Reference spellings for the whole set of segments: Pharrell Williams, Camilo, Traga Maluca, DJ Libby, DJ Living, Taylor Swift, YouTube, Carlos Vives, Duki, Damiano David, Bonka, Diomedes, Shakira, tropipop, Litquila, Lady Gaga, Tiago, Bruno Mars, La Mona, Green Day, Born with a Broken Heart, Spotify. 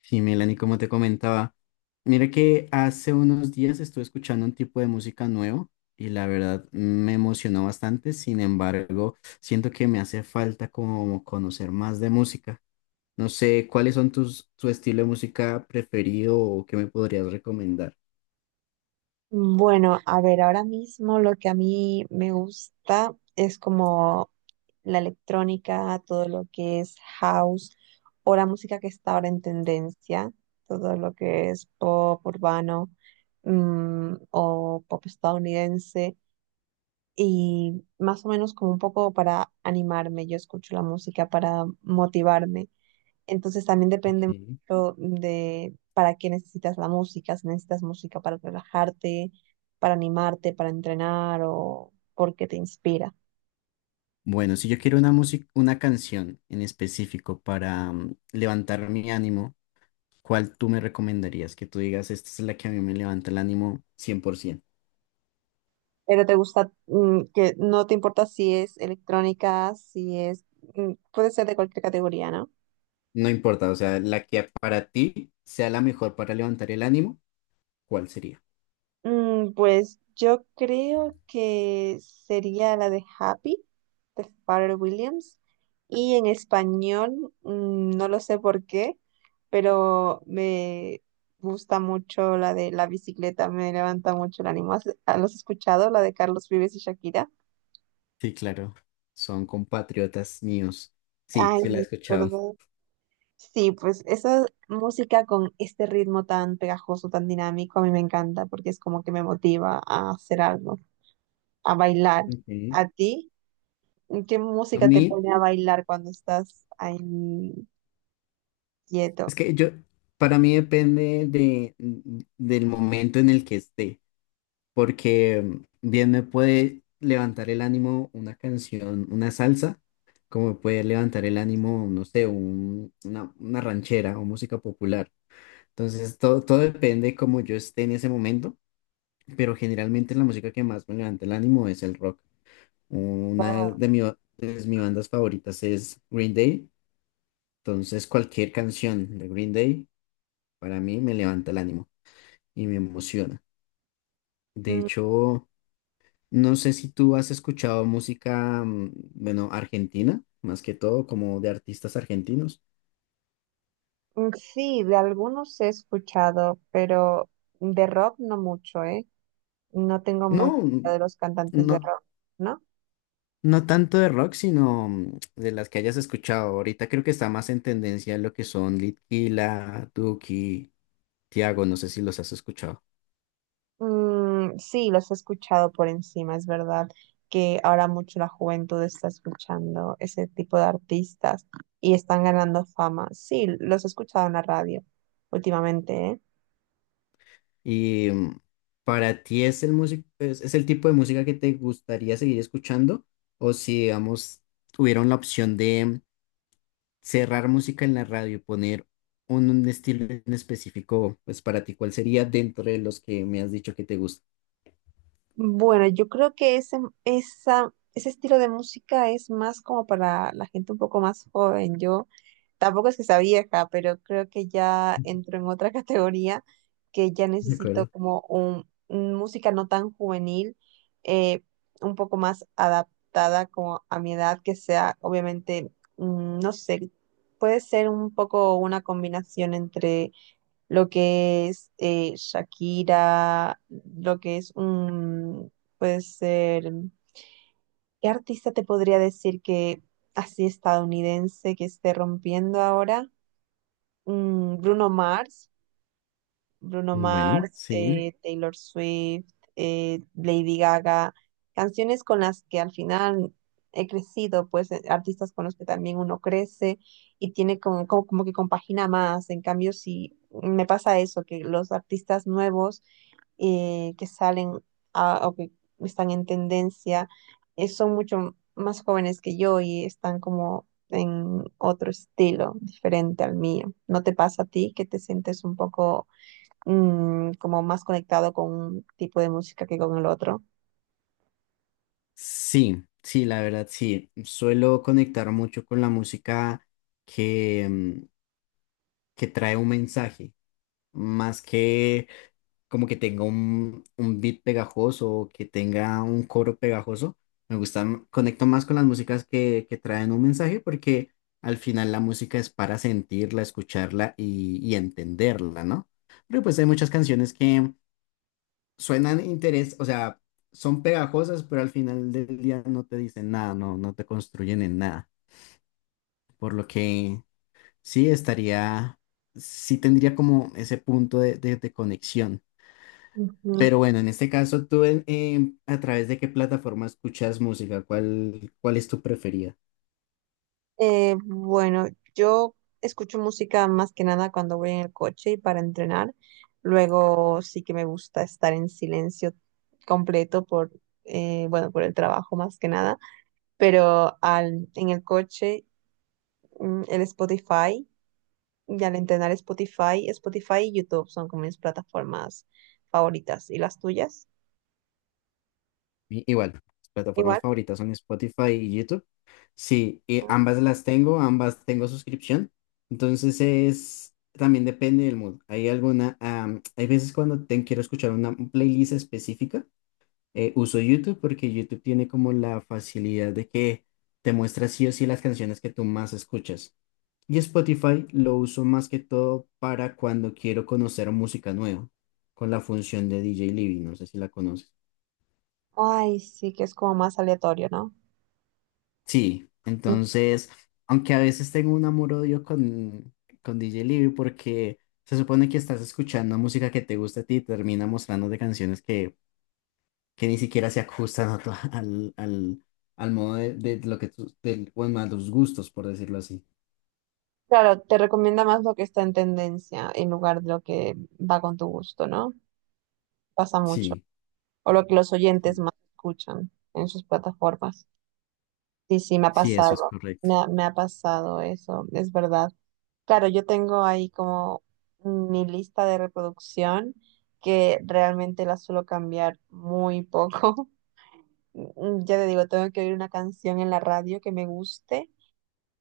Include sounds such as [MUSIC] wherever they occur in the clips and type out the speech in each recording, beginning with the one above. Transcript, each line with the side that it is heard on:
left: Sí, Melanie, como te comentaba, mira que hace unos días estuve escuchando un tipo de música nuevo y la verdad me emocionó bastante. Sin embargo, siento que me hace falta como conocer más de música. No sé, ¿cuáles son tu estilo de música preferido o qué me podrías recomendar?
right: Bueno, a ver, ahora mismo lo que a mí me gusta es como la electrónica, todo lo que es house o la música que está ahora en tendencia, todo lo que es pop urbano o pop estadounidense y más o menos como un poco para animarme, yo escucho la música para motivarme. Entonces también depende
left: Ok.
right: mucho de para qué necesitas la música, si necesitas música para relajarte, para animarte, para entrenar o porque te inspira.
left: Bueno, si yo quiero una música, una canción en específico para levantar mi ánimo, ¿cuál tú me recomendarías? Que tú digas, esta es la que a mí me levanta el ánimo 100%.
right: Pero te gusta, que no te importa si es electrónica, si es, mm, puede ser de cualquier categoría, ¿no?
left: No importa, o sea, la que para ti sea la mejor para levantar el ánimo, ¿cuál sería?
right: Pues yo creo que sería la de Happy, de Pharrell Williams. Y en español, no lo sé por qué, pero me gusta mucho la de La bicicleta, me levanta mucho el ánimo. ¿Los has escuchado? La de Carlos Vives y Shakira.
left: Sí, claro, son compatriotas míos. Sí,
right: Ay,
left: sí la he
right: [LAUGHS]
left: escuchado.
right: ¿verdad? Sí, pues esa música con este ritmo tan pegajoso, tan dinámico, a mí me encanta porque es como que me motiva a hacer algo, a bailar.
left: Okay.
right: ¿A ti? ¿Qué
left: A
right: música te
left: mí,
right: pone a bailar cuando estás ahí quieto?
left: es que yo, para mí depende del momento en el que esté, porque bien me puede levantar el ánimo una canción, una salsa, como me puede levantar el ánimo, no sé, una ranchera o música popular. Entonces, todo depende como yo esté en ese momento, pero generalmente la música que más me levanta el ánimo es el rock.
right: Wow.
left: De mi de mis bandas favoritas es Green Day, entonces cualquier canción de Green Day para mí me levanta el ánimo y me emociona. De
right: Mm,
left: hecho, no sé si tú has escuchado música, bueno, argentina, más que todo, como de artistas argentinos.
right: Sí, de algunos he escuchado, pero de rock no mucho, ¿eh? No tengo mucha idea
left: No,
right: de los cantantes de
left: no.
right: rock, ¿no?
left: No tanto de rock, sino de las que hayas escuchado. Ahorita creo que está más en tendencia lo que son Litquila, Duki, Tiago, no sé si los has escuchado.
right: Sí, los he escuchado por encima, es verdad que ahora mucho la juventud está escuchando ese tipo de artistas y están ganando fama. Sí, los he escuchado en la radio últimamente, ¿eh?
left: Y para ti es el músico, es el tipo de música que te gustaría seguir escuchando, o si, digamos, tuvieron la opción de cerrar música en la radio y poner un estilo en específico, pues para ti, ¿cuál sería dentro de los que me has dicho que te gusta?
right: Bueno, yo creo que ese estilo de música es más como para la gente un poco más joven. Yo tampoco es que sea vieja, pero creo que ya entro en otra [LAUGHS] categoría, que ya
left: ¿De
right: necesito
left: acuerdo?
right: como un música no tan juvenil, eh, un poco más adaptada como a mi edad, que sea obviamente, no sé, puede ser un poco una combinación entre lo que es Shakira, lo que es un, puede ser, ¿qué artista te podría decir que así estadounidense que esté rompiendo ahora? Bruno Mars. Bruno
left: Bueno,
right: Mars,
left: sí.
right: Taylor Swift, Lady Gaga, canciones con las que al final he crecido, pues artistas con los que también uno crece y tiene como, como que compagina más. En cambio, si me pasa eso, que los artistas nuevos que salen o que están en tendencia son mucho más jóvenes que yo y están como en otro estilo diferente al mío. ¿No te pasa a ti que te sientes un poco como más conectado con un tipo de música que con el otro?
left: Sí, sí, la verdad, sí. Suelo conectar mucho con la música que que trae un mensaje, más que como que tenga un beat pegajoso o que tenga un coro pegajoso. Me gustan, conecto más con las músicas que traen un mensaje porque al final la música es para sentirla, escucharla y entenderla, ¿no? Pero pues hay muchas canciones que suenan interés, o sea, son pegajosas, pero al final del día no te dicen nada, no, no te construyen en nada. Por lo que sí estaría, sí tendría como ese punto de conexión.
right: Ujú.
left: Pero bueno, en este caso, ¿tú a través de qué plataforma escuchas música? ¿ cuál es tu preferida?
right: Bueno, yo escucho música más que nada cuando voy en el coche y para entrenar. Luego sí que me gusta estar en silencio completo por, bueno, por el trabajo más que nada. Pero al, en el coche, el Spotify, y al entrenar Spotify, Spotify y YouTube son como mis plataformas favoritas. ¿Y las tuyas?
left: Igual, mis plataformas
right: Igual.
left: favoritas son Spotify y YouTube. Sí, y ambas las tengo, ambas tengo suscripción. Entonces es, también depende del mood. Hay alguna, hay veces cuando quiero escuchar una playlist específica, uso YouTube porque YouTube tiene como la facilidad de que te muestra sí o sí las canciones que tú más escuchas. Y Spotify lo uso más que todo para cuando quiero conocer música nueva, con la función de DJ Living, no sé si la conoces.
right: Ay, sí, que es como más aleatorio, ¿no?
left: Sí, entonces, aunque a veces tengo un amor-odio con D J Libby porque se supone que estás escuchando música que te gusta a ti y termina mostrándote canciones que ni siquiera se ajustan a tu- [LAUGHS] al modo de lo que tú, del- bueno, a tus gustos, por decirlo así.
right: Claro, te recomienda más lo que está en tendencia en lugar de lo que va con tu gusto, ¿no? Pasa mucho.
left: Sí,
right: O lo que los oyentes más escuchan en sus plataformas. Sí, sí, me ha
left: sí, eso es
right: pasado.
left: correcto.
right: Me ha pasado eso, es verdad. Claro, yo tengo ahí como mi lista de reproducción, que realmente la suelo cambiar muy poco. [LAUGHS] Ya te digo, tengo que oír una canción en la radio que me guste.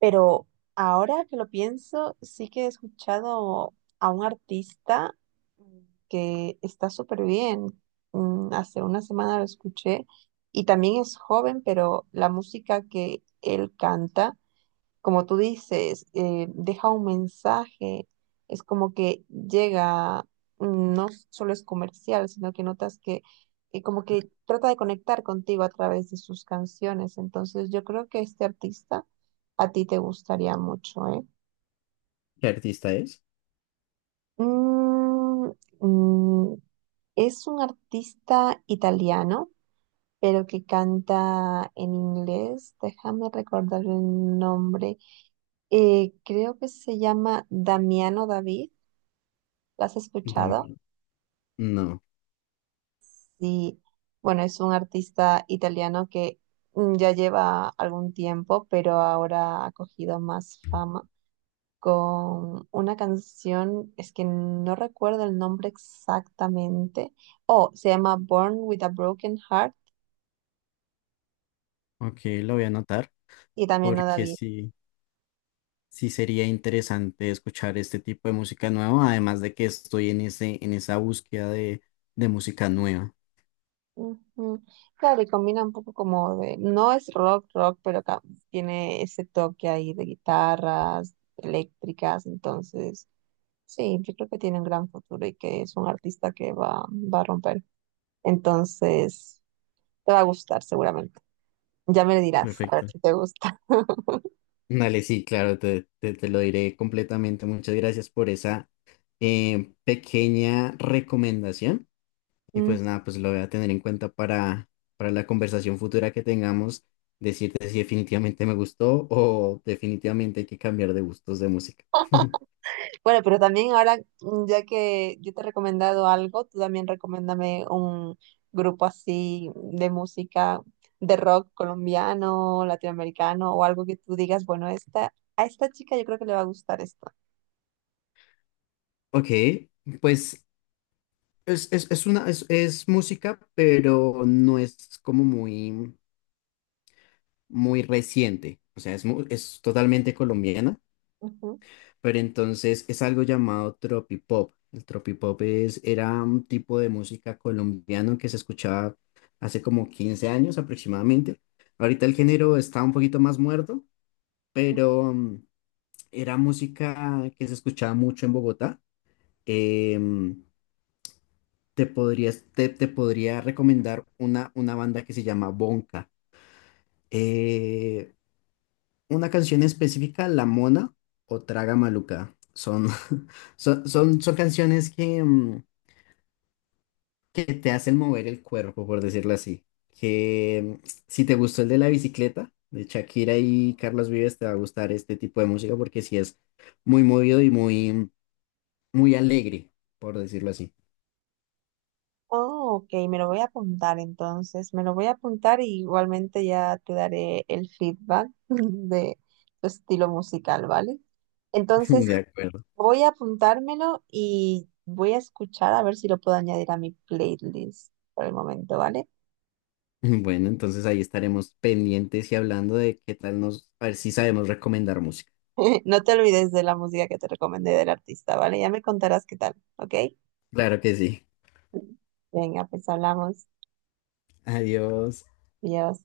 right: Pero ahora que lo pienso, sí que he escuchado a un artista mm, que está súper bien. Hace una semana lo escuché y también es joven, pero la música que él canta, como tú dices, deja un mensaje, es como que llega, no solo es comercial, sino que notas que como que trata de conectar contigo a través de sus canciones. Entonces yo creo que este artista a ti te gustaría mucho, ¿eh?
left: ¿Qué artista es?
right: Mm, mm, es un artista italiano, pero que canta en inglés. Déjame recordar el nombre. Creo que se llama Damiano David. ¿Lo has escuchado?
left: También. No,
right: Sí, bueno, es un artista italiano que ya lleva algún tiempo, pero ahora ha cogido más fama con una canción, es que no recuerdo el nombre exactamente. Oh, se llama Born with a Broken Heart
left: ok, lo voy a anotar
right: y también a
left: porque
right: David.
left: sí. Sí, sería interesante escuchar este tipo de música nueva, además de que estoy en ese, en esa búsqueda de música nueva.
right: Ujú. Claro, y combina un poco como de, no es rock, rock, pero tiene ese toque ahí de guitarras eléctricas, entonces sí, yo creo que tiene un gran futuro y que es un artista que va a romper. Entonces, te va a gustar seguramente. Ya me dirás, a ver
left: Perfecto.
right: si te gusta. [LAUGHS]
left: Dale, sí, claro, te lo diré completamente. Muchas gracias por esa pequeña recomendación. Y
right: Mm.
left: pues nada, pues lo voy a tener en cuenta para la conversación futura que tengamos, decirte si definitivamente me gustó o definitivamente hay que cambiar de gustos de música. [LAUGHS]
right: Bueno, pero también ahora, ya que yo te he recomendado algo, tú también recomiéndame un grupo así de música, de rock colombiano, latinoamericano o algo que tú digas, bueno, esta, a esta chica yo creo que le va a gustar esto.
left: Ok, pues es una, es música, pero no es como muy reciente. O sea, es, es totalmente colombiana,
right: Ujú.
left: pero entonces es algo llamado tropipop. El tropipop es, era un tipo de música colombiano que se escuchaba hace como 15 años aproximadamente. Ahorita el género está un poquito más muerto, pero era música que se escuchaba mucho en Bogotá. Em, te podrías, te podría recomendar una banda que se llama Bonka. Eh, una canción específica, La Mona o Traga Maluca. Son, [LAUGHS] son canciones que que te hacen mover el cuerpo, por decirlo así. Que mm, si te gustó el de la bicicleta, de Shakira y Carlos Vives, te va a gustar este tipo de música porque sí es muy movido y muy, muy alegre, por decirlo así.
right: Oh, ok, me lo voy a apuntar entonces, me lo voy a apuntar, y igualmente ya te daré el feedback [LAUGHS] de tu estilo musical, ¿vale?
left: [LAUGHS]
right: Entonces
left: De acuerdo.
right: voy a apuntármelo y voy a escuchar a ver si lo puedo añadir a mi playlist por el momento, ¿vale?
left: [LAUGHS] Bueno, entonces ahí estaremos pendientes y hablando de qué tal nos, a ver si sabemos recomendar música.
right: [LAUGHS] No te olvides de la música que te recomendé del artista, ¿vale? Ya me contarás qué tal, ¿ok?
left: Claro que sí.
right: Venga, pues hablamos.
left: Adiós.
right: Adiós.